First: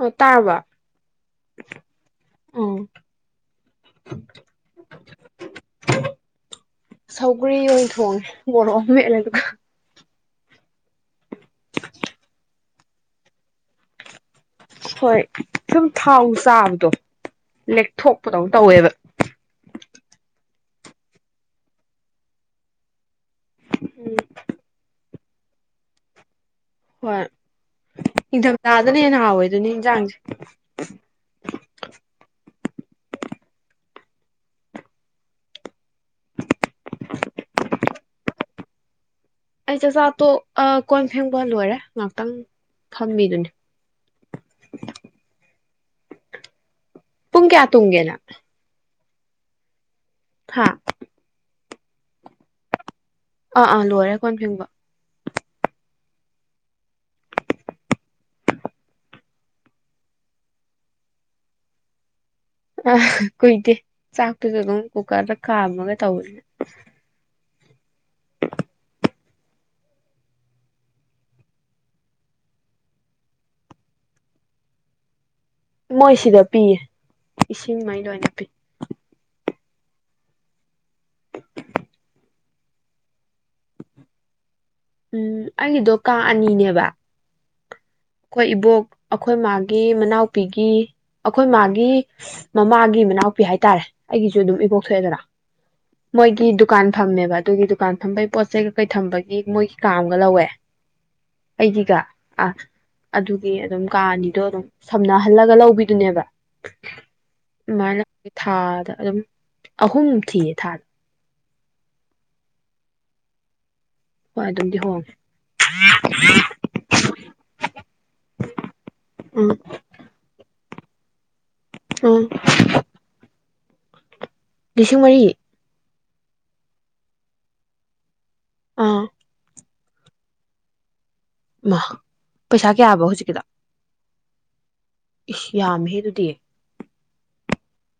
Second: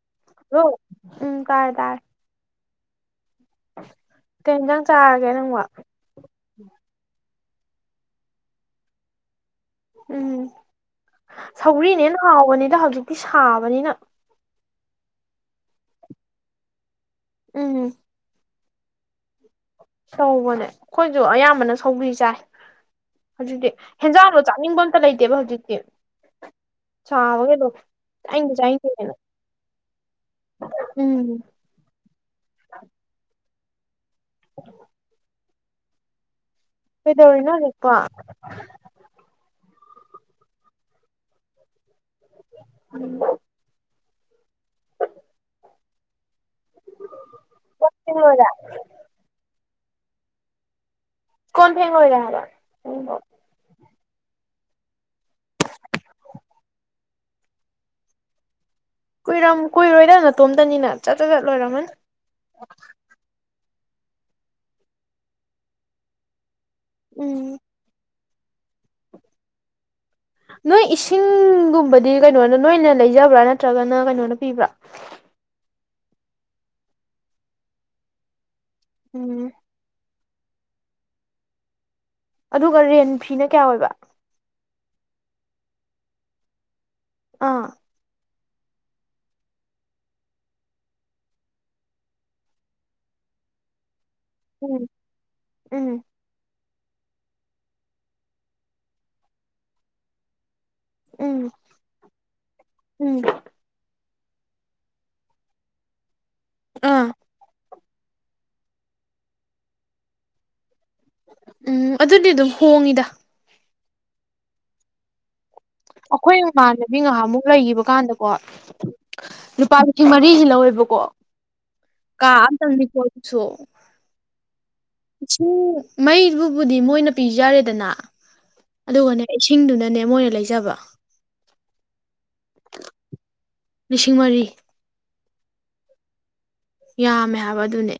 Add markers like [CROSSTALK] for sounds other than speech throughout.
ꯑꯣ ꯇꯥꯔꯕꯣ ꯍꯜꯂꯣ ꯎꯝ ꯇꯥꯔꯦ ꯇꯥꯔꯦ ꯎꯝ ꯀꯩ ꯍꯦꯟꯖꯥꯡ ꯆꯥꯔꯒꯦ ꯅꯪꯕꯣ ꯁꯧꯒ꯭ꯔꯤ ꯑꯣꯏꯅ ꯊꯣꯡꯉꯦ ꯃꯣꯔꯣꯛ ꯑꯝ ꯃꯦꯠꯂꯦ ꯑꯗꯨꯒ ꯎꯝ ꯁꯧꯒ꯭ꯔꯤꯅꯦꯅ ꯍꯥꯎꯕꯅꯤꯗ ꯍꯧ ꯍꯧꯖꯤꯛꯇꯤ ꯁꯥꯕꯅꯤꯅ ꯍꯣꯏ ꯁꯨꯝ ꯊꯥꯎ ꯆꯥꯕꯗꯣ ꯎꯝ ꯂꯦꯛ ꯊꯣꯛꯄ ꯗꯧ ꯇꯧꯋꯦꯕ ꯁꯧꯕꯅꯦ ꯑꯩꯈꯣꯏꯁꯨ ꯑꯌꯥꯝꯕꯅ ꯁꯧꯒ꯭ꯔꯤ ꯆꯥꯏ ꯍꯧꯖꯤꯛꯇꯤ ꯎꯝ ꯍꯦꯟꯖꯥꯡꯗꯣ ꯆꯥꯅꯤꯡꯕ ꯇ ꯂꯩꯇꯦꯕ ꯍꯧꯖꯤꯛꯇꯤ ꯍꯣꯏ ꯁꯥꯕꯒꯤꯗꯣ ꯆꯥꯅꯤꯡꯗꯦ ꯅꯤꯡꯊꯝ ꯊꯥꯗꯅ ꯆꯥꯅꯤꯡꯗꯦꯅ ꯍꯦꯟꯅ ꯍꯥꯎꯋꯦ ꯗꯨꯅꯤ ꯌꯦꯟꯁꯥꯡꯁꯦ ꯎꯝ [INAUDIBLE] [INAUDIBLE] ꯀꯣ ꯑꯩ ꯆꯥꯛꯆꯥꯥꯇꯣꯛ ꯑꯥ ꯀꯣꯟ ꯐꯦꯡꯕ ꯂꯣꯏꯔꯦ ꯉꯍꯥꯛꯇꯪ ꯐꯝꯃꯤꯗꯨꯅꯦ ꯄꯨꯡ ꯀꯌꯥ ꯐꯦꯡ ꯇꯨꯝꯒꯦꯅꯪ ꯂꯣꯏꯔꯦ ꯍꯥ ꯀꯣꯟ ꯐꯦꯡ ꯂꯣꯏꯔꯦ ꯍꯥꯏꯕ ꯑꯝ ꯑꯥ ꯑꯥ ꯂꯣꯏꯔꯦ ꯀꯣꯟ ꯐꯦꯡꯕ ꯀꯨꯏꯔꯝ ꯀꯨꯏꯔꯣꯏꯗ ꯅꯇꯣꯝꯇꯅꯤꯅ ꯆꯠ ꯆ ꯆꯠ ꯂꯣꯏꯔꯝꯃꯅꯤ ꯑ ꯀꯨꯏꯗꯦ ꯆꯥꯛꯇꯨꯖꯨ ꯑꯗꯨꯝ ꯀꯨꯀꯔꯗ ꯈꯥꯝꯃꯒ ꯇꯧꯋꯦ ꯎꯝ ꯅꯣꯏ ꯏꯁꯤꯡꯒꯨꯝꯕꯗꯤ ꯀꯩꯅꯣꯅ ꯅꯣꯏꯅ ꯂꯩꯖꯕ꯭ꯔꯥ ꯅꯠꯇ꯭ꯔꯒꯅ ꯀꯩꯅꯣꯅ ꯄꯤꯕ꯭ꯔꯥ ꯃꯣꯏ ꯁꯤꯗ ꯄꯤꯌꯦ ꯏꯁꯤꯡꯃꯩ ꯂꯣꯏꯅ ꯄꯤ ꯎꯝ ꯑꯗꯨꯒ ꯔꯦꯟ ꯐꯤꯅ ꯀꯌꯥ ꯑꯣꯏꯕ ꯎꯝ ꯑꯩꯒꯤꯗꯣ ꯀꯥ ꯑꯅꯤꯅꯦꯕ ꯑꯥ ꯑꯩꯈꯣꯏ ꯏꯕꯣꯛ ꯑꯩꯈꯣꯏ ꯃꯥꯒꯤ ꯃꯅꯥꯎꯄꯤꯒꯤ ꯑꯩꯈꯣꯏ ꯃꯥꯒꯤ ꯃꯃꯥꯒꯤ ꯃꯅꯥꯎꯄꯤ ꯍꯥꯏꯇꯥꯔꯦ ꯑꯩꯒꯤꯁꯨ ꯑꯗꯨꯝ ꯏꯕꯣꯛ ꯎꯝ ꯊꯣꯛꯑꯦꯗꯅ ꯎꯝ ꯃꯣꯏꯒꯤ ꯗꯨꯀꯥꯟ ꯐꯝꯃꯦꯕ ꯑꯗꯨꯒꯤ ꯗꯨꯀꯥꯟ ꯐꯝꯕꯒꯤ ꯄꯣꯠ ꯆꯩꯩ ꯀꯀꯩ ꯊꯝꯕꯒꯤ ꯃꯣꯏꯒꯤ ꯀꯥ ꯑꯝꯒ ꯂꯧꯋꯦ ꯎꯝ ꯑꯩꯒꯤ ꯒꯥ ꯑꯥ ꯎꯝ ꯑꯗꯨꯗꯤ ꯑꯗꯨꯝ ꯀꯥꯅꯤ ꯗꯣ ꯑꯗꯨꯝ ꯁꯝꯅꯍꯜꯂꯒ ꯂꯧꯕꯤꯗꯨꯅꯦꯕ ꯑꯥ ꯑꯗꯨꯃꯥꯏꯅ ꯊꯥꯗ ꯑꯗꯨꯝ ꯑꯍꯨꯝ ꯊꯤꯌꯦ ꯊꯥꯗ ꯎꯝ ꯑꯗꯨꯗꯤ ꯑꯗꯨꯝ ꯍꯣꯡꯉꯤꯗ ꯍꯣꯏ ꯑꯗꯨꯝꯗꯤ ꯍꯣꯡꯉꯦ ꯑꯩꯈꯣꯏ ꯏꯃꯥꯟꯅꯕꯤ ꯉꯥꯏꯍꯥꯛꯃꯨꯛ ꯂꯩꯒꯤꯕ ꯀꯥꯟꯗꯀꯣ ꯎꯝ ꯂꯨꯄꯥ ꯂꯤꯁꯤꯡ ꯃꯔꯤꯖꯦ ꯂꯧꯋꯦꯕ ꯀꯣ ꯎꯝ ꯀꯥ ꯑꯝꯇꯪꯅꯤꯀꯣ ꯑꯗꯨꯁꯨ ꯂꯤꯁꯤꯡ ꯃꯔꯤ ꯂꯤꯁꯤꯡ ꯃꯩꯕꯨꯕꯨꯗꯤ ꯃꯣꯏꯅ ꯄꯤꯖꯔꯦꯗꯅ ꯑꯥ ꯑꯗꯨꯒꯅꯦ ꯏꯁꯤꯡꯗꯨꯅ ꯅꯦ ꯃꯣꯏꯅ ꯂꯩꯖꯕ ꯃꯥ ꯄꯩꯁꯥ ꯀꯌꯥꯕ ꯍꯧꯖꯤꯛꯀꯤꯗ ꯂꯤꯁꯤꯡ ꯃꯔꯤ ꯏꯁ ꯌꯥꯝꯃꯦꯍꯦ ꯑꯗꯨꯗꯤ ꯌꯥꯝꯃꯦ ꯍꯥꯏꯕ ꯑꯗꯨꯅꯦ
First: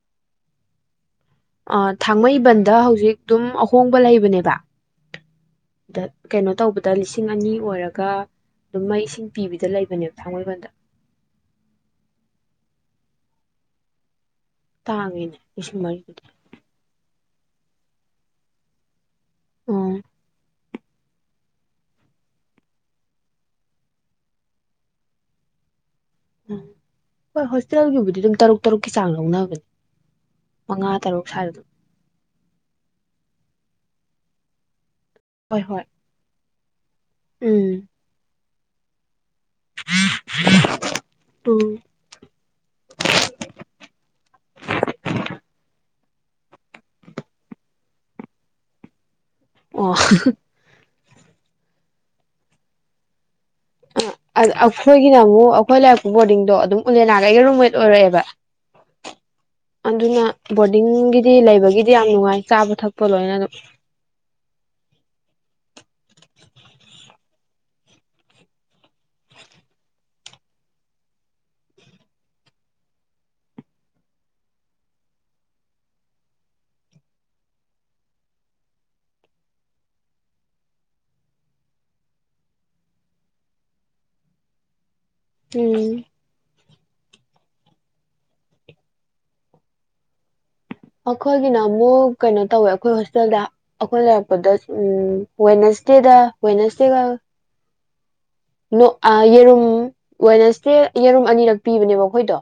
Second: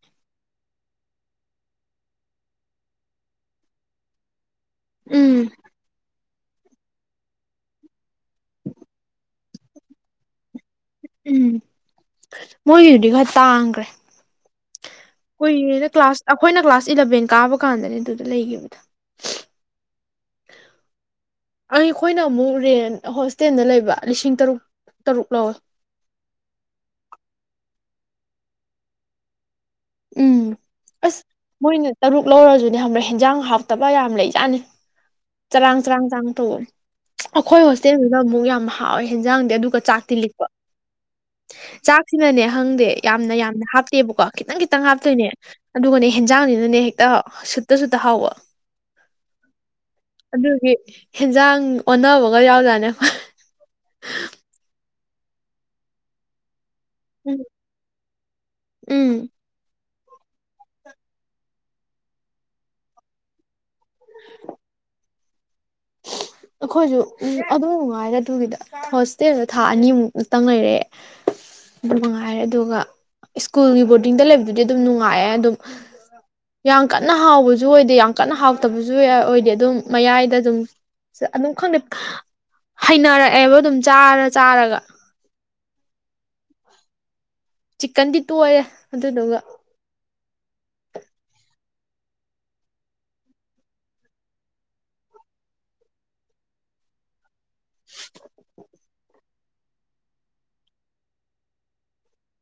ꯑ ꯊꯥꯡꯃꯩꯕꯟꯗ ꯍꯧꯖꯤꯛ ꯑꯗꯨꯝ ꯑꯍꯣꯡꯕ ꯂꯩꯕꯅꯦꯕ ꯎꯝ ꯇꯠ ꯀꯩꯅꯣ ꯇꯧꯕꯗ ꯂꯤꯁꯤꯡ ꯑꯅꯤ ꯑꯣꯏꯔꯒ ꯑꯗꯨꯝ ꯃꯩ ꯏꯁꯤꯡ ꯄꯤꯕꯤꯗ ꯂꯩꯕꯅꯦꯕ ꯊꯥꯡꯃꯩꯕꯟꯗ ꯎꯝ ꯃꯣꯏꯗꯨꯗꯤ ꯈꯔ ꯇꯥꯡꯒ꯭ꯔꯦ ꯇꯥꯡꯉꯤꯅꯦ ꯂꯤꯁꯤꯡ ꯀꯨꯏꯔꯦꯗ ꯃꯔꯤꯗꯨꯗꯤ ꯀ꯭ꯂꯥꯁ ꯑꯩꯈꯣꯏꯅ ꯀ꯭ꯂꯥꯁ ꯏꯂꯚꯦꯟ ꯀꯥꯕ ꯀꯥꯟꯗꯅꯦ ꯑꯗꯨꯗ ꯂꯩꯒꯤꯕꯗꯣ ꯑ ꯑꯩꯈꯣꯏꯅ ꯑꯃꯨꯛ ꯔꯦꯟ ꯍꯣꯁꯇꯦꯜꯗ ꯂꯩꯕ ꯂꯤꯁꯤꯡ ꯇꯔꯨꯛ ꯇꯔꯨꯛ ꯂꯧꯋꯦ ꯎꯝ ꯍꯣꯏ ꯍꯣꯁꯇꯦꯜꯒꯤꯕꯨꯗꯤ ꯑꯗꯨꯝ ꯇꯔꯨꯛ ꯇꯔꯨꯛꯀꯤ ꯆꯥꯡ ꯂꯧꯅꯕꯅꯦ ꯎꯝ ꯃꯉꯥ ꯑꯁ ꯇꯔꯨꯛ ꯁ꯭ꯋꯥꯏꯗ ꯑꯗꯨꯝ ꯃꯣꯏꯅ ꯇꯔꯨꯛ ꯂꯧꯔꯖꯨꯅꯦ ꯈꯪꯕ꯭ꯔꯥ ꯍꯦꯟꯖꯥꯡ ꯍꯥꯎ ꯇꯕꯛ ꯌꯥꯝ ꯂꯩꯖꯥꯠꯅꯤ ꯍꯣꯏ ꯆꯔꯥꯡ ꯍꯣꯏ ꯆꯔꯥꯡ ꯆꯥꯡ ꯇꯧ ꯑꯩꯈꯣꯏ ꯎꯝ ꯍꯣꯁꯇꯦꯜꯗꯨꯗ ꯑꯃꯨꯛ ꯌꯥꯝ ꯍꯥꯎꯋꯦ ꯍꯦꯟꯖꯥꯡꯗꯤ ꯑꯗꯨꯒ ꯆꯥꯛꯇꯤ ꯂꯤꯛꯄ ꯎꯝ ꯆꯥꯛꯁꯤꯅꯅꯦ ꯍꯪꯗꯦ ꯌꯥꯝꯅ ꯌꯥꯝꯅ ꯍꯥꯞꯇꯦꯕꯀꯣ ꯈꯤꯇꯪ ꯈꯤ ꯆꯠꯇꯣꯏꯅꯦ ꯑꯗꯨꯒꯅꯦ ꯍꯦꯟꯖꯥꯡꯅꯤꯅꯅꯦ ꯍꯦꯛꯇ ꯁꯨꯠꯇꯁꯨꯨꯠꯇ ꯍꯥꯎꯕ ꯑꯣ ꯑꯗꯨ ꯍꯦ ꯍꯦꯟꯖꯥꯡ ꯑꯣꯟꯅꯕꯒ ꯌꯥꯎꯖꯥꯅꯦ ꯑꯩꯅ ꯑꯃꯨꯛ ꯑꯩꯈꯣꯏ ꯂꯩꯔꯛꯄ ꯕꯣꯔꯗꯤꯡꯗꯣ ꯑꯗꯨꯝ ꯎꯂꯦꯅꯥꯒ ꯎꯝ ꯑꯩꯒ ꯔꯨꯝꯃꯦꯠ ꯑꯣꯏꯔꯛꯑꯦꯕ ꯎꯝ ꯑꯗꯨꯅ ꯕꯣꯔꯗꯤꯡꯒꯤꯗꯤ ꯂꯩꯕꯒꯤꯗꯤ ꯌꯥꯝ ꯅꯨꯡꯉꯥꯏ ꯆꯥꯕ ꯊꯛꯄ ꯂꯣꯏꯅ ꯑꯗꯨꯝ ꯑꯩꯈꯣꯏꯖꯨ ꯑꯗꯨꯝ ꯅꯨꯡꯉꯥꯏꯗ ꯑꯗꯨꯒꯤꯗ ꯍꯣꯁꯇꯦꯜꯗ ꯊꯥ ꯑꯅꯤꯃꯨꯛ ꯉꯛꯇꯪ ꯂꯩꯔꯛꯑꯦ ꯑꯗꯨ ꯃꯉꯥꯏꯔꯦ ꯑꯗꯨꯒ ꯁ꯭ꯀꯨꯜꯒꯤ ꯕꯣꯔꯗꯤꯡꯗ ꯂꯩꯕꯗꯨꯗꯤ ꯑꯗꯨꯝ ꯅꯨꯡꯉꯥꯏꯑꯦ ꯑꯗꯨꯝ ꯌꯥꯝ ꯀꯟꯅ ꯍꯥꯎꯕꯁꯨ ꯑꯣꯏꯗꯦ ꯌꯥꯝ ꯀꯟꯅ ꯍꯥꯎꯇꯕꯁꯨ ꯑꯣꯏꯗꯦ ꯑꯗꯨꯝ ꯃꯌꯥꯏꯗ ꯑꯗꯨꯝ ꯑꯗꯨꯝ ꯈꯪꯗꯦ ꯍꯩꯅꯔꯛꯑꯦꯕ ꯑꯗꯨꯝ ꯆꯥꯔ ꯆꯥꯔꯒ ꯎꯝ ꯆꯤꯛꯀꯟꯗꯤ ꯇꯣꯏꯑꯦ ꯑꯗꯨꯗꯨꯒ ꯑꯩꯈꯣꯏꯒꯤꯅ ꯑꯃꯨꯛ ꯀꯩꯅꯣ ꯇꯧꯋꯦ ꯑꯩꯈꯣꯏ ꯍꯣꯁꯇꯦꯜꯗ ꯑꯩꯈꯣꯏ ꯂꯩꯔꯛꯄꯗ ꯎ ꯋꯦꯅꯁꯗꯦꯗ ꯋꯦꯅꯁꯗꯦꯒ [INAUDIBLE] ꯅꯣ ꯑꯥ ꯌꯦꯔꯨꯝ ꯋꯦꯅꯦꯁꯗꯦ ꯌꯦꯔꯨꯝ ꯑꯅꯤꯔꯛ ꯄꯤꯕꯅꯦꯕ ꯑꯩꯈꯣꯏꯗꯣ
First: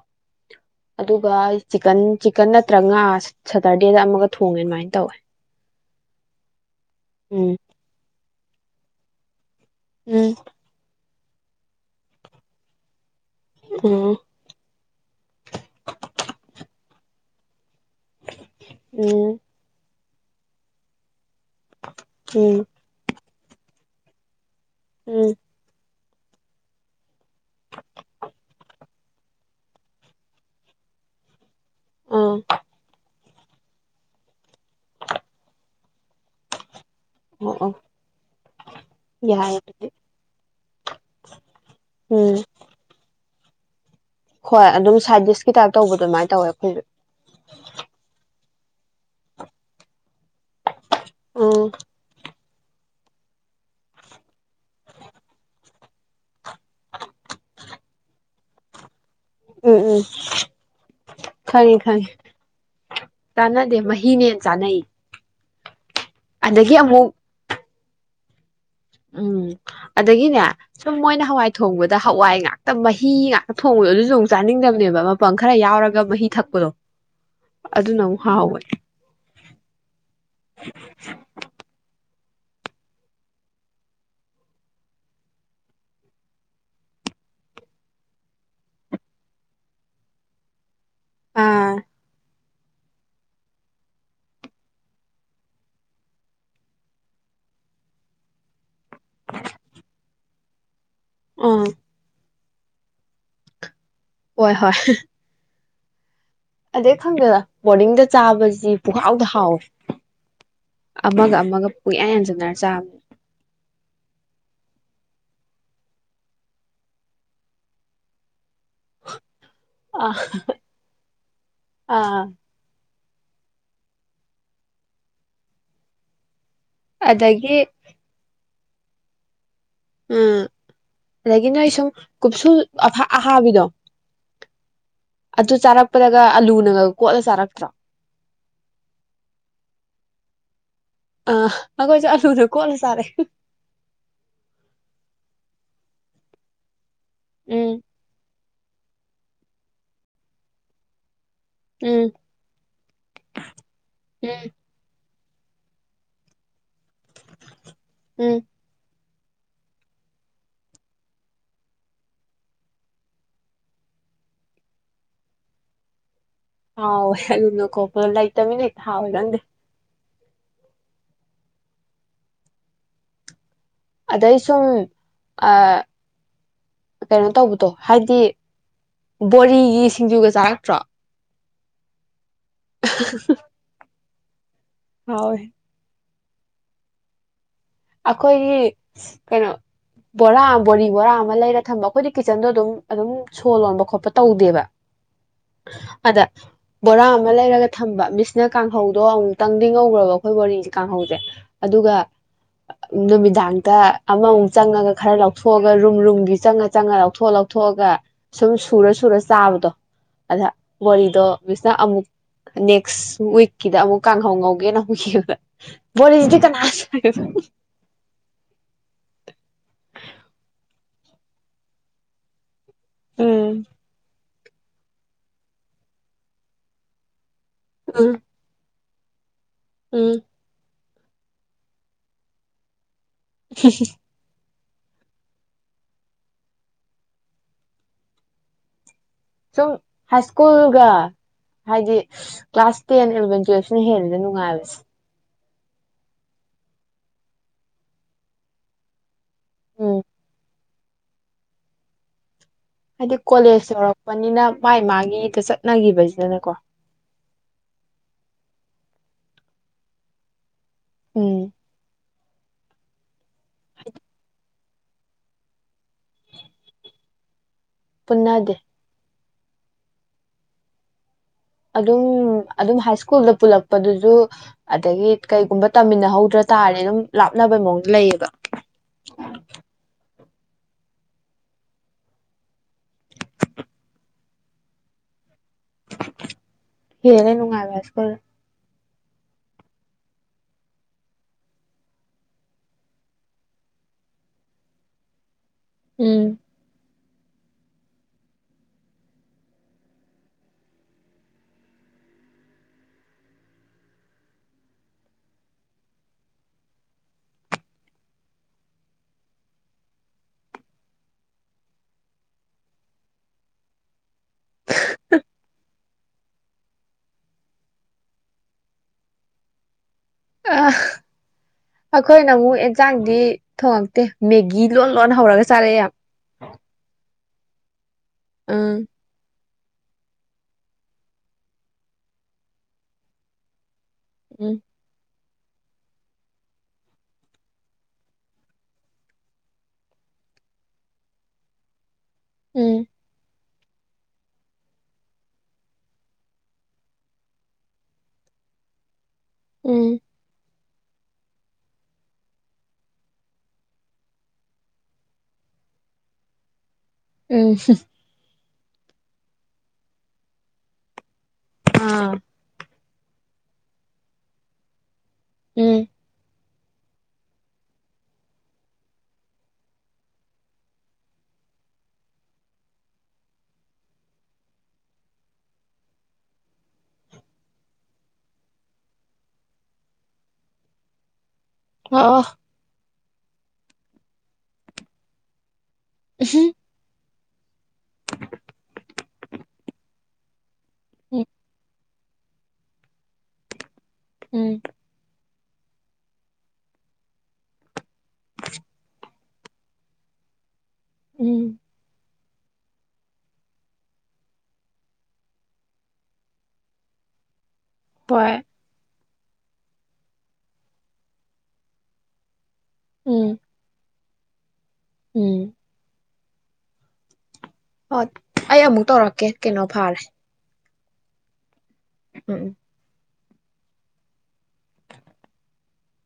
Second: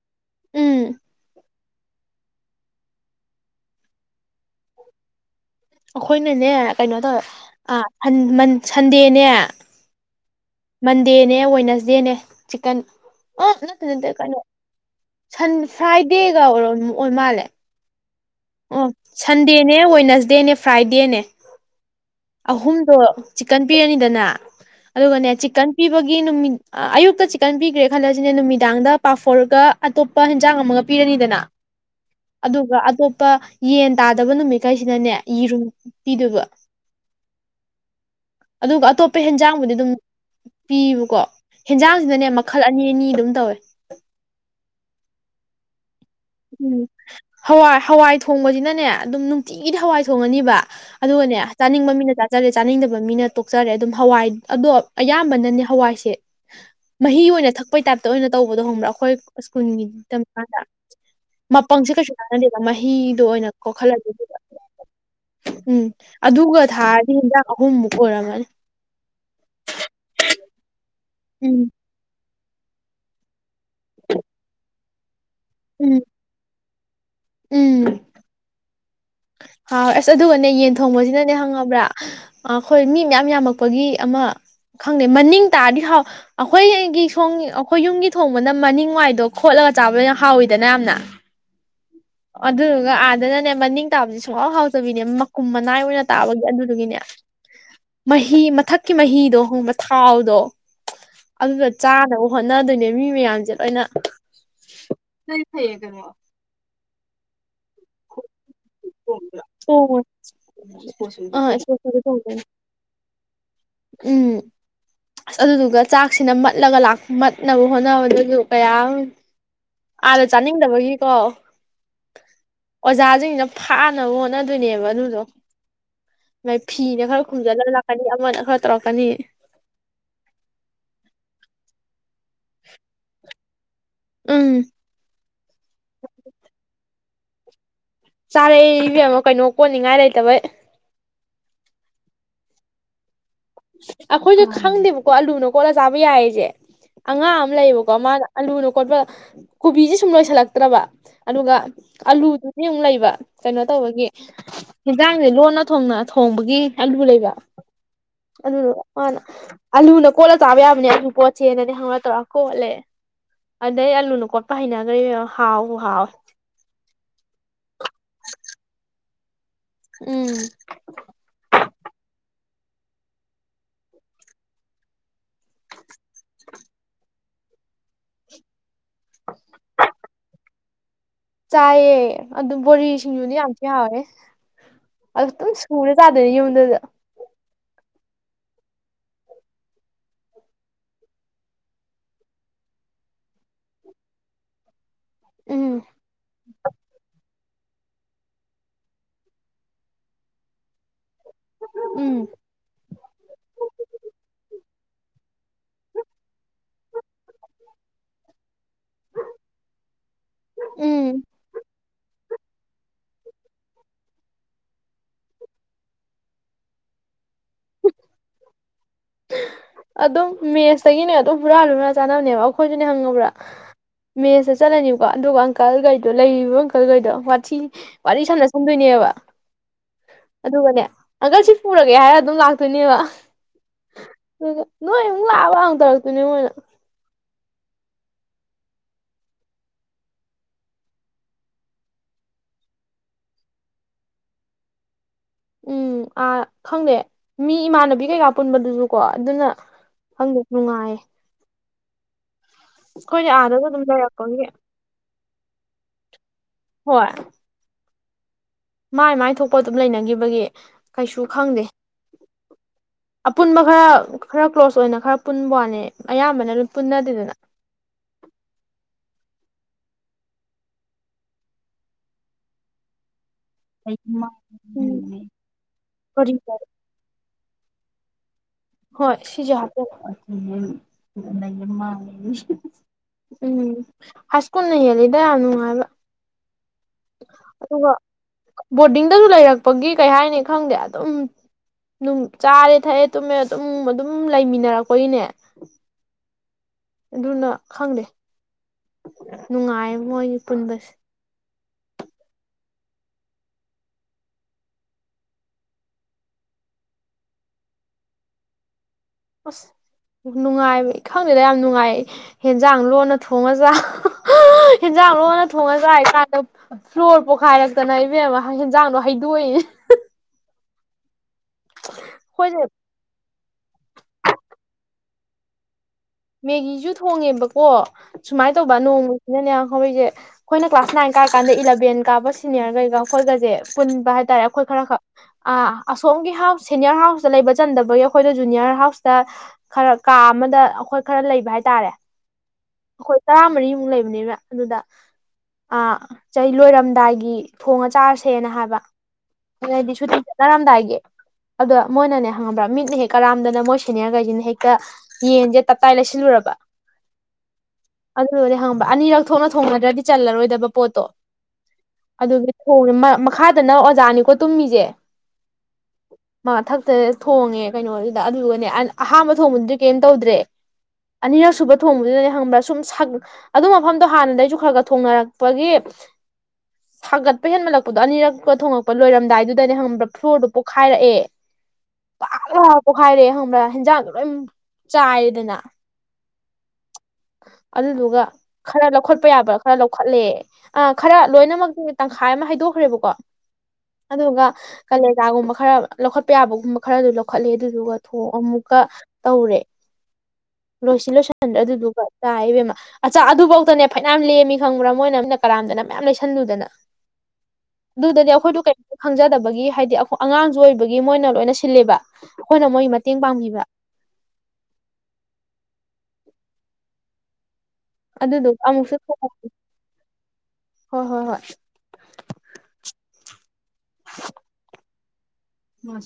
ꯎꯝ ꯑꯗꯨꯒ ꯆꯤꯛꯀꯟ ꯆꯤꯛꯀꯟ ꯅꯠꯇ꯭ꯔꯉꯥ ꯁꯇꯔꯗꯦꯗ ꯑꯃꯒ ꯊꯣꯡꯉꯦ ꯑꯗꯨꯃꯥꯏꯅ ꯇꯧꯋꯦ ꯑꯩꯈꯣꯏꯅꯅꯦ ꯀꯩꯅꯣ ꯇꯧꯋꯦ ꯎꯝ ꯑ ꯐꯟ ꯃꯟ ꯁꯟꯗꯦꯅꯦ ꯎꯝ ꯃꯟꯗꯦꯅꯦ ꯋꯦꯅꯁꯗꯦꯅꯦ ꯆꯤꯛꯀꯟ ꯑ ꯅꯠꯇꯦ ꯅꯠꯇꯦ ꯎꯝ ꯀꯩꯅꯣ ꯁꯟ ꯐ꯭ꯔꯥꯏꯗꯦꯒꯔ ꯑꯣꯏ ꯃꯥꯜꯂꯦ ꯑꯣ ꯎꯝ ꯁꯟꯗꯦꯅꯦ ꯋꯦꯠꯅꯁ ꯗꯦꯅꯦ ꯐ꯭ꯔꯥꯏꯗꯦꯅꯦ ꯎꯝ ꯑꯍꯨꯝꯗꯣ ꯆꯤꯛꯀꯟ ꯄꯤꯔꯅꯤꯗꯅ ꯑꯗꯨ ꯎꯝ ꯒꯅꯦ ꯆꯤꯛꯀꯟ ꯄꯤ ꯒꯤ ꯅꯨꯃꯤꯠ ꯑ-ꯑꯌꯨꯛꯇ ꯆꯤꯛꯀꯟ ꯄꯤꯈ꯭ꯔꯦ ꯈꯜꯂꯁꯤꯅꯦ ꯅꯨꯃꯤꯗꯥꯡꯗ ꯄꯥꯐꯣꯔꯒ ꯑꯇꯣꯞꯄ ꯍꯦꯟꯖꯥꯡ ꯑꯃꯒ ꯄꯤꯔꯅꯤꯗꯅ ꯑꯥ ꯑꯗꯨꯒ ꯑꯇꯣꯞ ꯄ ꯌꯦꯟ ꯇꯥꯗꯕ ꯅꯨꯃꯤꯠꯈꯩꯁꯤꯅꯅꯦ ꯌꯦꯔꯨꯝ ꯄꯤꯗꯣꯏꯕ ꯑꯣ ꯑꯣ ꯑꯗꯨꯒ ꯑꯇꯣꯞꯄ ꯌꯥꯏ ꯍꯦꯟꯖꯥꯡꯕꯨꯗꯤ ꯑꯗꯨꯗꯤ ꯑꯗꯨꯝ ꯄꯤꯕꯀꯣ ꯍꯦꯟꯖꯥꯡꯁꯤꯅꯅꯦ ꯎꯝ ꯃꯈꯜ ꯑꯅꯤ ꯑꯅꯤ ꯑꯗꯨꯝ ꯇꯧꯋꯦ ꯍꯣꯏ ꯑꯗꯨꯝ ꯁꯥꯗ ꯗꯤꯁꯀꯤ ꯇꯥꯏ ꯇꯧꯕ ꯎꯝ ꯍꯋꯥꯏ ꯍꯋꯥꯏ ꯊꯣꯡꯕꯁꯤꯅ ꯅꯦ ꯑꯗꯨꯝ ꯅꯨꯡꯇꯤꯒꯤꯗꯤ ꯍꯋꯥꯏ ꯊꯣꯡꯉꯅꯤꯕ ꯑꯗꯨꯒꯅꯦ ꯎꯝ ꯆꯥꯅꯤꯡꯕ ꯃꯤꯅ ꯆꯔꯦ ꯆꯥꯅꯤꯡꯗꯕ ꯃꯤꯅ ꯇꯣꯛꯆꯔꯦ ꯑꯗꯨꯝ ꯍꯋꯥꯏ ꯑꯗꯣ ꯑꯌꯥꯝꯕꯅꯅꯦ ꯍꯋꯥꯏꯁꯦ ꯃꯍꯤ ꯑꯣꯏꯅ ꯊꯛꯄꯩ ꯇꯥꯏꯞꯇ ꯑꯣꯏꯅ ꯇꯧꯕꯗꯣ ꯍꯣꯡꯕ꯭ꯔꯥ ꯑꯈꯣꯏ ꯎꯝ ꯁ꯭ꯀꯨꯟꯒꯤ ꯎꯝ ꯇꯝꯃꯤꯀꯥꯟꯗ ꯈꯪꯉꯦ ꯃꯄꯪꯁꯦ ꯈꯪꯉꯦ ꯀꯩꯁꯨ ꯀꯥꯟꯅꯗꯦꯗ ꯃꯍꯤꯗꯣ ꯑꯣꯏꯅ ꯆꯥꯟꯅꯗꯦ ꯀꯣꯛꯈꯠꯂꯗꯤ ꯃꯍꯤꯅ ꯍꯦꯟꯅ ꯆꯥꯅꯩ ꯎꯝ ꯑꯗꯨꯒ ꯑꯗꯒꯤ ꯑꯃꯨꯛ ꯊꯥꯔꯗꯤ ꯍꯦꯟꯖꯥꯡ ꯑꯍꯨꯝꯃꯨꯛ ꯄꯣꯔꯥ ꯔꯅꯤ ꯎꯝ ꯑꯗꯒꯤꯅꯦ ꯁꯨꯝ ꯃꯣꯏꯅ ꯍꯋꯥꯏ ꯎꯝ ꯊꯣꯡꯕꯗ ꯍꯋꯥꯏ ꯉꯥꯛ ꯇ ꯃꯍꯤ ꯉꯥꯛꯇ ꯊꯣꯡꯕꯗꯣ ꯑꯗꯨꯁꯨ ꯑꯃꯨꯛ ꯆꯥꯅꯤꯡꯗꯕꯅꯦꯕ ꯃ ꯄꯪ ꯈꯔ ꯎꯝ ꯌꯥꯎꯔꯒ ꯃꯍꯤ ꯊꯛꯄꯗꯣ ꯑꯗꯨꯅ ꯑꯃꯨꯛ ꯍꯥꯎꯋꯦ ꯍꯥꯎꯑꯦ ꯑꯁ ꯑꯗꯨꯒꯅꯦ ꯌꯦꯟ ꯊꯣꯡꯕꯁꯤꯅꯅꯦ ꯍꯪꯉꯕ꯭ꯔꯥ ꯑꯈꯣꯏ ꯃꯤ ꯃꯌꯥꯝ ꯌꯥꯝꯃꯛꯄꯒꯤ ꯑꯃ ꯈꯪꯗꯦ ꯃꯅꯤꯡ ꯇꯥꯔꯗꯤ ꯍꯥꯎ ꯑꯩꯈꯣꯏꯒꯤ ꯁꯣꯝꯒꯤ ꯑꯩꯈꯣꯏ ꯌꯨꯝꯒꯤ ꯊꯣꯡꯕꯅ ꯃꯅꯤꯡ ꯋꯥꯏꯗꯣ ꯈꯣꯠꯂꯒ ꯆꯥꯕꯗ ꯌꯥꯝ ꯍꯥꯎꯋꯤꯗꯅ ꯌꯥꯝꯅ ꯑ ꯑꯗꯨꯗꯨꯒ ꯑꯥꯗꯅꯅꯦ ꯃꯅꯤꯡ ꯇꯥꯕꯁꯤ ꯁꯨꯡꯍꯥꯎ ꯍꯥꯎꯖꯕꯤꯅꯦ ꯃꯀꯨꯝ ꯃꯅꯥꯏ ꯑꯣꯏꯅ ꯇꯥꯕꯒꯤ ꯑꯗꯨꯗꯨꯒꯤꯅꯦ ꯃꯍꯤ ꯃꯊꯛ ꯀꯤ ꯃꯍꯤꯗꯣ ꯍꯪꯕ ꯊꯥꯎꯗꯣ ꯎꯝ ꯑꯗꯨꯗ ꯆꯥꯅꯕ ꯍꯣꯠꯅꯗꯨꯏꯅꯦ ꯃꯤ ꯃꯌꯥꯝꯁꯦ ꯂꯣꯏꯅ ꯍꯣꯏ ꯍꯣꯏ ꯍꯌꯦꯡ ꯀꯩꯅꯣ ꯑꯗꯩ ꯈꯧꯏꯒ ꯕꯣꯔꯗꯤꯡꯗ ꯆꯥꯕꯁꯤ ꯁꯤ ꯄꯨꯡꯍꯥꯎꯗ ꯍꯥꯎꯋꯦ ꯊꯣꯡꯉ ꯑꯃꯒ ꯑꯥ ꯑꯃꯒ ꯏꯁꯄꯣꯔꯠꯁꯨꯗ ꯄꯨꯌꯥꯟ ꯇꯧꯗꯣꯏꯅꯦ ꯌꯥꯟꯁꯤꯟꯅꯔ ꯆꯥꯕ ꯎꯝ ꯑꯁ ꯑꯗꯨꯗꯨꯒ ꯆꯥꯛꯁꯤꯅ ꯃꯠꯂꯒ ꯂꯥꯛ ꯃꯠꯅꯕ ꯍꯣꯠꯅꯕꯗꯖꯨ ꯀꯌꯥꯝ ꯑ ꯑꯥꯗ ꯆꯥꯅꯤꯡꯗꯕꯒꯤꯀꯣ ꯑꯥ ꯑꯣꯖꯥꯖꯤꯡꯅ ꯊꯥꯅꯕ ꯍꯣꯠꯅꯗꯣꯏꯅꯦꯕ ꯑꯗꯨꯗꯣ ꯃꯥꯏ ꯐꯤꯅ ꯈꯔ ꯑꯗꯒꯤ ꯈꯨꯝꯖꯤꯜꯂꯒ ꯂꯥꯛꯀꯅꯤ ꯑꯃꯅ ꯑꯃ ꯇꯧꯔꯛꯀꯅꯤ ꯎꯝ ꯑꯗꯒꯤ ꯅꯣꯏ ꯁꯨꯝ ꯀꯨꯞꯁꯨ ꯑꯍꯥꯕꯤꯗꯣ ꯎꯝ ꯑꯗꯨ ꯆꯥꯔꯛꯄꯗꯒ ꯑꯂꯨꯅꯒ ꯀꯣꯠꯂ ꯆꯥꯔꯛꯇ꯭ꯔꯣ ꯆꯥꯔꯛꯑꯦ ꯏꯕꯦꯝꯃ ꯀꯩꯅꯣ ꯀꯣꯠꯅꯤꯡꯉꯥꯏ ꯂꯩꯇꯕꯩ ꯑꯥ ꯑꯈꯣꯏꯁꯨ ꯑꯂꯨꯗꯣ ꯀꯣꯠꯂ ꯆꯥꯔꯛꯑꯦ ꯑꯩꯈꯣꯏꯁꯨ ꯈꯪꯗꯦꯕꯀꯣ ꯑꯂꯨꯅ ꯀꯣꯠꯂ ꯆꯥꯕ ꯌꯥꯏꯌꯦꯁꯦ ꯑꯉꯥꯡ ꯑꯃ ꯎꯝ ꯂꯦꯌꯦꯕꯀꯣ ꯃꯥꯅ ꯑꯜꯂꯨꯅ ꯀꯣꯠꯄ ꯀꯣꯕꯤꯁꯦ ꯁꯨꯝ ꯂꯣꯏꯁꯤꯜꯂꯛꯇ꯭ꯔꯕ ꯑꯗꯨꯒ ꯎꯝ ꯑꯂꯨꯗꯨꯗꯤ ꯑꯃꯨꯛ ꯂꯩꯕ ꯀꯩꯅꯣ ꯇꯧꯕꯒꯤ ꯎꯝ ꯖꯥꯡꯁꯦ ꯂꯣꯟꯅ ꯊꯣꯡꯅ ꯊꯣꯡꯕꯒꯤ ꯑꯂꯨ ꯂꯩꯕ ꯎꯝ ꯑꯗꯨ ꯃꯅ ꯑꯥꯂꯨꯅ ꯀꯣꯠꯂ ꯆꯥꯕ ꯌꯥꯕꯅꯦ ꯑꯂꯨ ꯀꯣꯠꯁꯦꯅꯅꯦ ꯍꯪꯅ ꯇꯧꯔ ꯀꯣꯠꯂꯦ ꯑꯗꯩ ꯑꯂꯨꯅ ꯀꯣꯠꯄ ꯍꯩꯅꯒ꯭ꯔꯦ ꯏꯕꯦꯝꯃ ꯍꯥꯎꯕꯨ ꯍꯥꯎꯋꯦ ꯍꯥꯎꯏ ꯑꯂꯨꯅ ꯀꯣꯠꯄ ꯂꯩꯇꯝꯅꯤꯅ ꯍꯦꯛꯇ ꯍꯥꯎꯋꯦ ꯈꯪꯗꯦ ꯎꯝ [INAUDIBLE] ꯑꯗꯩ ꯁꯨꯝ ꯑꯥ ꯀꯩꯅꯣ ꯇꯧꯕꯗꯣ ꯍꯥꯏꯗꯤ ꯕꯣꯔꯤꯒꯤ ꯁꯤꯡꯖꯨꯒ ꯆꯥꯔꯛꯇ꯭ꯔꯣ ꯆꯥꯏꯌꯦ ꯑꯗꯨ ꯕꯣꯔꯤ ꯁꯤꯡꯖꯨꯗꯤ ꯌꯥꯝ ꯊꯤ ꯍꯥꯎꯋꯦꯍꯦ ꯍꯥꯎꯋꯦ ꯑꯗꯨꯝ ꯁꯨꯔꯦ ꯆꯥꯗ꯭ꯔꯦ ꯌꯨꯝꯗꯒ ꯑꯩꯈꯣꯏꯒꯤ ꯀꯩꯅꯣ ꯕꯣꯔꯥ ꯕꯣꯔꯤ ꯕꯣꯔꯥ ꯑꯃ ꯂꯩꯔ ꯊꯝꯕ ꯑꯩꯈꯣꯏꯗꯤ ꯀꯤꯠꯆꯟꯗꯣ ꯑꯗꯨꯝ ꯑꯗꯨꯝ ꯁꯣ ꯂꯣꯟꯕ ꯈꯣꯠꯄ ꯇꯧꯗꯦꯕ ꯎꯝ ꯑꯗ ꯕꯣꯔꯥ ꯑꯃ ꯂꯩꯔꯒ ꯊꯝꯕ ꯃꯤꯁꯅ ꯀꯥꯡꯍꯧꯗꯣ ꯑꯃꯨꯛꯇꯪꯗꯤ ꯉꯧꯒ꯭ꯔꯕ ꯑꯩꯈꯣꯏ ꯕꯣꯔꯤ ꯀꯥꯡꯍꯧ ꯑꯗꯨꯒ ꯎꯝ ꯅꯨꯃꯤꯗꯥꯡꯗ ꯑꯃꯃꯨꯛ ꯆꯪꯉꯒ ꯈꯔ ꯂꯧꯊꯣꯛꯑꯒ ꯔꯨꯝ ꯔꯨꯝꯒꯤ ꯆꯪꯉ ꯆꯪꯉ ꯂꯧꯊꯣꯛ ꯂꯧꯊꯣꯛꯑꯒ ꯁꯨꯝ ꯁꯨꯔꯥ ꯁꯨꯔꯥ ꯆꯥꯕꯗꯣ ꯑꯗ ꯎꯝ ꯕꯣꯔꯤꯗꯣ ꯃꯤꯁꯅ ꯑꯃꯨꯛ ꯅꯦꯛꯁ ꯋꯤꯛꯀꯤꯗ ꯑꯃꯨꯛ ꯀꯥꯡꯍꯧ ꯉꯧꯒꯦꯅ ꯌꯦꯡꯕ ꯕꯣꯔꯤꯁꯤꯗꯤ ꯀꯅꯥ ꯑꯗꯨꯝ ꯃꯦꯁꯇꯒꯤꯅꯦ ꯑꯗꯨꯝ ꯍꯨꯔꯥꯟ ꯍꯨꯔꯥꯟ ꯆꯥꯅꯕꯅꯦꯕ ꯑꯧ ꯑꯩꯈꯣꯏꯁꯨꯅꯦ ꯍꯪꯉꯕ꯭ꯔꯥ ꯎꯝ ꯃꯦꯁ ꯆꯠꯂꯅꯤꯀꯣ ꯑꯗꯨꯒ ꯑꯪꯀꯜꯈꯩꯗꯣ ꯂꯩꯔꯤꯕ ꯑꯪꯀꯜꯈꯩꯗꯣ ꯊꯤ ꯎꯝ ꯋꯥꯔꯤ ꯁꯥꯟꯅ ꯁꯨꯝ ꯗꯨꯏꯅꯦꯕ ꯎꯝ ꯑꯗꯨꯒꯅꯦ ꯑꯪꯀꯜ ꯁꯤ ꯄꯨꯔꯒꯦ ꯍꯥꯏꯔ ꯑꯗꯨꯝ ꯂꯥꯛ ꯀꯅꯤꯕ ꯍꯤ ꯍꯤ ꯅꯣꯏ ꯑꯃꯨꯛ ꯂꯥꯛꯑꯕ ꯇꯧꯔꯛꯇꯣꯏꯅꯦ ꯃꯣꯏꯅ ꯁꯨꯝ ꯍꯥꯏꯁ꯭ꯀꯨꯜꯒ ꯍꯥꯏꯗꯤ ꯀ꯭ꯂꯥꯁ ꯇꯦꯟ ꯑꯦꯂꯚꯦꯟ ꯇꯨꯋꯦꯜꯞꯁꯤꯅ ꯍꯦꯜꯂꯤꯗ ꯅꯨꯡꯉꯥꯏꯕꯁꯦ ꯎꯝ ꯑꯥ ꯈꯪꯗꯦ ꯃꯤ ꯏꯃꯥꯟꯅꯕꯤ ꯀꯩꯀꯥ ꯄꯨꯟꯕꯗꯨꯁꯨ ꯀꯣ ꯑꯗꯨꯅ ꯎꯝ ꯈꯪꯗꯦ ꯅꯨꯡꯉꯥꯏ ꯍꯥꯏꯗꯤ ꯀꯣꯂꯦꯖ ꯑꯗꯨꯝ ꯌꯧꯔꯛꯄꯅꯤꯅ ꯂꯩꯔꯛꯄꯒꯤ ꯃꯥꯥꯏ ꯃꯥꯒꯤ ꯆꯠꯅꯈꯤꯕꯁꯤꯗꯅꯦꯀꯣ ꯍꯣꯏ ꯃꯥꯏ ꯃꯥꯏ ꯊꯣꯛꯄ ꯑꯗꯨꯝ ꯂꯩꯅꯒꯤꯕꯒꯤ ꯀꯩꯁꯨ ꯎꯝ ꯈꯪꯗꯦ ꯑꯄꯨꯟꯕ ꯈꯔ ꯈꯔ ꯀ꯭ꯂꯣꯁ ꯆꯣꯏꯅ ꯈꯔ ꯄꯨꯟꯕ ꯋꯥꯅꯦ ꯑꯌꯥꯝꯕꯅ ꯄꯨꯟꯅꯗꯦꯗꯅ ꯄꯨꯟꯅꯗꯦ ꯑꯗꯨꯝ ꯑꯗꯨꯝ ꯍꯥꯏ ꯁ꯭ꯀꯨꯜꯗ ꯄꯨꯜꯂꯛꯄꯗꯨꯁꯨ ꯑꯗꯒꯤ ꯎꯝ ꯀꯩꯒꯨꯝꯕ ꯀꯔꯤ ꯇꯝꯃꯤꯟꯅꯍꯧꯗ꯭ꯔ ꯇꯥꯔꯗ ꯑꯗꯨꯝ ꯂꯥꯞ ꯈꯅꯕꯩ ꯃꯑꯣꯡꯗ ꯂꯩꯌꯦꯕ ꯍꯣꯏ ꯁꯤꯁꯦ ꯍꯥꯞꯆꯤꯟ [UNINTELLIGIBLE] ꯎꯝ ꯍꯥꯏ ꯁ꯭ꯀꯨꯜꯅ ꯍꯦꯜꯂꯤꯗ ꯅꯨ [INAUDIBLE] ꯍꯦꯜꯂꯦ ꯅꯨꯡꯉꯥꯏꯕ ꯍꯥꯏ ꯑꯗꯨꯒ ꯁ꯭ꯀꯨꯜꯅ ꯕꯣꯔꯗꯤꯡꯗꯁꯨ ꯂꯩꯔꯛꯄꯒꯤ ꯀꯩ ꯍꯥꯏꯅꯤ ꯈꯪꯗꯦ ꯑꯗꯨꯝ ꯆꯥꯔꯦ ꯊꯛꯑꯦ ꯇꯨꯝꯃꯦ ꯑꯗꯨꯝ ꯑꯗꯨꯝ ꯂꯩꯃꯤꯟꯅꯔꯛꯄꯒꯤꯅꯦ ꯎꯝ ꯑꯗꯨꯅ ꯈꯪꯗꯦ ꯅꯨꯡꯉꯥꯏ ꯃꯣꯏ ꯄꯨꯟꯕꯁꯦ ꯑꯁ ꯅꯨꯡꯉꯥꯏꯕ ꯈꯪꯗꯦꯗ ꯌꯥꯝ ꯅꯨꯡꯉꯥꯏ ꯍꯦꯟꯖꯥꯡ ꯂꯣꯟꯅ ꯊꯣꯡꯉꯥ ꯆꯥꯕ ꯍꯦꯟꯖꯥꯡ ꯂꯣꯟꯅ ꯊꯣꯡꯉ ꯆꯥꯏ ꯀꯥꯟꯗ ꯐ꯭ꯂꯣꯔ ꯄꯣꯛꯈꯥꯏꯔꯛꯇꯅ ꯏꯕꯦꯝꯃ ꯍꯦꯟꯖꯥꯡꯗꯣ ꯍꯩꯗꯣꯛꯏꯅꯤ ꯑꯥ ꯑꯩꯈꯣꯏꯅ ꯑꯩꯈꯣꯏꯁꯦ ꯑꯃꯨꯛ ꯑꯦꯟꯁꯥꯡꯗꯤ ꯊꯣꯡꯉꯛꯇꯦ ꯃꯦꯒꯤ ꯂꯣꯟ ꯂꯣꯟꯅ ꯍꯧꯔꯒ ꯆꯥꯔꯛꯑ ꯌꯥꯝ ꯃꯦꯒꯤꯁꯨ ꯊꯣꯡꯉꯦꯕ ꯀꯣ ꯁꯨꯃꯥꯏ ꯇꯧꯕ ꯎꯝ ꯅꯣꯡꯃꯖꯤꯅꯅꯦ ꯍꯧꯏꯁꯦ ꯑꯩꯈꯣꯏꯅ ꯀ꯭ꯂꯥꯁ ꯅꯥꯏꯟ ꯀꯥꯏꯀꯥꯟꯗ ꯏꯂꯕꯦꯟ ꯀꯥꯕ ꯁꯤꯅꯤꯌꯔ ꯒꯩꯒ ꯑꯩꯈꯣꯏꯒꯁꯦ ꯄꯨꯟꯕ ꯍꯥꯏꯇꯥꯔꯦ ꯎꯝ ꯑꯩꯈꯣꯏ ꯈꯔ ꯈꯛ ꯑꯥ ꯑꯁꯣꯝꯒꯤ ꯍꯥꯎꯁ ꯁꯦꯅꯤꯌꯔ ꯍꯥꯎꯁꯇ ꯂꯩꯕ ꯆꯟꯗꯕꯒꯤ ꯑꯩꯈꯣꯏꯗ ꯖꯨꯅꯤꯌꯔ ꯍꯥꯎꯁꯇ ꯈꯔ ꯀꯥ ꯑꯃꯗ ꯑꯩꯈꯣꯏ ꯈꯔ ꯂꯩꯕ ꯍꯥꯏꯇꯥꯔꯦ ꯎꯝ ꯑꯩꯈꯣꯏ ꯇꯥ ꯆꯥ ꯃꯔꯤꯃꯨꯛ ꯂꯩꯕꯅꯤꯕ ꯑꯗꯨꯗ ꯑꯥ ꯆꯩ ꯂꯣꯏꯔꯝꯗꯥꯏꯒꯤ ꯊꯣꯡꯉ ꯆꯥꯔꯁꯦꯅ ꯍꯥꯏꯕ ꯎꯝ ꯁꯨꯇꯤ ꯆꯠꯅꯔꯝꯗꯥꯏꯒꯤ ꯑꯗꯣ ꯃꯣꯏꯅꯅꯦ ꯍꯪꯉꯕ꯭ꯔꯥ ꯃꯤꯠꯅ ꯍꯦꯛ ꯀꯔꯥꯝꯗꯅ ꯃꯣꯏ ꯁꯦꯅꯤꯌꯥꯔꯈꯩꯁꯤꯅ ꯍꯦꯛꯇ ꯌꯦꯡꯁꯦ ꯇꯞꯇꯥꯏ ꯂꯩꯁꯤꯜꯂꯨꯔꯕ ꯎꯝ ꯑꯗꯨꯗꯨꯒꯅꯦ ꯈꯪꯕꯔ ꯑꯅꯤꯔꯛ ꯊꯣꯛꯅ ꯊꯣꯡꯅꯗ꯭ꯔꯗꯤ ꯆꯜꯂꯔꯣꯏꯗꯕ ꯄꯣꯠꯇꯣ ꯑꯥ ꯑꯗꯨꯒꯤ ꯍꯣꯡ ꯃꯈꯥꯗꯅ ꯑꯣꯖꯥꯅꯤꯀꯣ ꯇꯨꯝꯃꯤꯁꯦ ꯎꯝ ꯃ ꯃꯊꯛꯇ ꯊꯣꯡꯉꯦ ꯀꯩꯅꯣꯗꯨꯗ ꯑꯗꯨꯗꯨꯒꯅꯦ ꯑꯍꯥꯟꯕ ꯊꯣꯡꯕꯗꯨꯗꯤ ꯀꯩꯝ ꯇꯧꯗ꯭ꯔꯦ ꯑꯅꯤꯔꯛ ꯁꯨꯕ ꯊꯣꯡꯕꯗꯨꯗꯅꯦ ꯈꯪꯕ꯭ꯔꯥ ꯁꯨꯝ ꯑꯗꯨ ꯃꯐꯝꯗꯣ ꯍꯥꯟꯅꯗꯒꯤꯁꯨ ꯈꯔ ꯈꯔ ꯊꯣꯡꯅꯔꯛꯄꯒꯤ ꯁꯥꯒꯠꯄ ꯍꯦꯟꯃꯠꯂꯛꯄꯗꯣ ꯑꯅꯤꯔꯛꯀ ꯊꯣꯡꯉꯛꯄ ꯂꯣꯏꯔꯝꯗꯥꯏꯗꯨꯗꯅꯦ ꯈꯪꯕ꯭ꯔꯥ ꯐ꯭ꯂꯣꯔꯗꯣ ꯄꯣꯛꯈꯥꯏꯔꯛꯑꯦ ꯑ ꯄꯣꯛꯈꯥꯏꯔꯛꯑꯦ ꯈꯪꯕ꯭ꯔꯥ ꯍꯦꯟꯖꯥꯡꯗꯣ ꯂꯣꯏ ꯆꯥꯏꯔ ꯑꯗꯨꯅ ꯎꯍꯨꯝ ꯑꯗꯨꯗꯨꯒ ꯈꯔ ꯂꯧꯈꯠꯄ ꯌꯥꯕ ꯈꯔ ꯂꯧꯈꯠꯂꯦ ꯑ ꯈꯔ ꯎꯝ ꯂꯣꯏꯅꯃꯛꯇꯤ ꯇꯪꯈꯥꯏ ꯑꯃ ꯍꯥꯏꯗꯣꯛꯈ꯭ꯔꯦꯕꯀꯣ ꯑꯗꯨꯒ ꯎꯝ ꯀꯂꯦꯖꯒꯨꯝꯕ ꯈꯔ ꯂꯧꯈꯠꯄ ꯌꯥꯕꯒꯨꯝꯕ ꯈꯔꯗꯨ ꯂꯧꯈꯠꯂꯦ ꯑꯗꯨꯗꯨꯒ ꯊꯣꯡ ꯑꯃꯨꯛꯀ ꯇꯧꯔꯦ ꯂꯣꯏꯁꯤ ꯂꯣꯏꯁꯤꯟ꯭ꯔꯦ ꯎꯝ ꯑꯗꯨꯗꯨ ꯇꯥ ꯏꯕꯦꯝꯃ ꯑꯆꯥ ꯑꯗꯨꯐꯧꯗꯅꯦ ꯐꯅꯌꯥꯝ ꯂꯦꯝꯃꯤ ꯈꯪꯕ꯭ꯔꯥ ꯃꯣꯏꯅ ꯃꯤꯠꯅ ꯀꯔꯥꯝꯗꯅ ꯃꯌꯥꯝ ꯂꯩꯁꯜꯂꯨꯗꯅ ꯑꯗꯨꯗꯅꯦ ꯍꯣꯏ ꯑꯩꯈꯣꯏꯗꯣ ꯀꯩꯃ ꯈꯪꯖꯗꯕꯒꯤ ꯍꯥꯏꯗꯤ ꯑꯉꯥꯡꯁꯨ ꯑꯣꯏꯕꯒꯤ ꯃꯣꯏꯅ ꯂꯣꯏꯅ ꯁꯤꯜꯂꯦꯕ ꯑꯩꯈꯣꯏꯅ ꯃꯣꯏ ꯃꯇꯦꯡ ꯎꯝ ꯄꯥꯡꯕꯤꯕ ꯎꯝ ꯍꯣꯏ ꯑꯗꯨꯗꯨꯒ ꯑꯩ ꯑꯃꯨꯛ ꯑꯃꯨꯛꯁꯨ ꯇꯧꯔꯛꯀꯦ ꯀꯩꯅꯣ ꯐꯥꯔꯦ ꯍꯣꯏ ꯍꯣꯏ ꯍꯣꯏ ꯎꯝ ꯎꯝ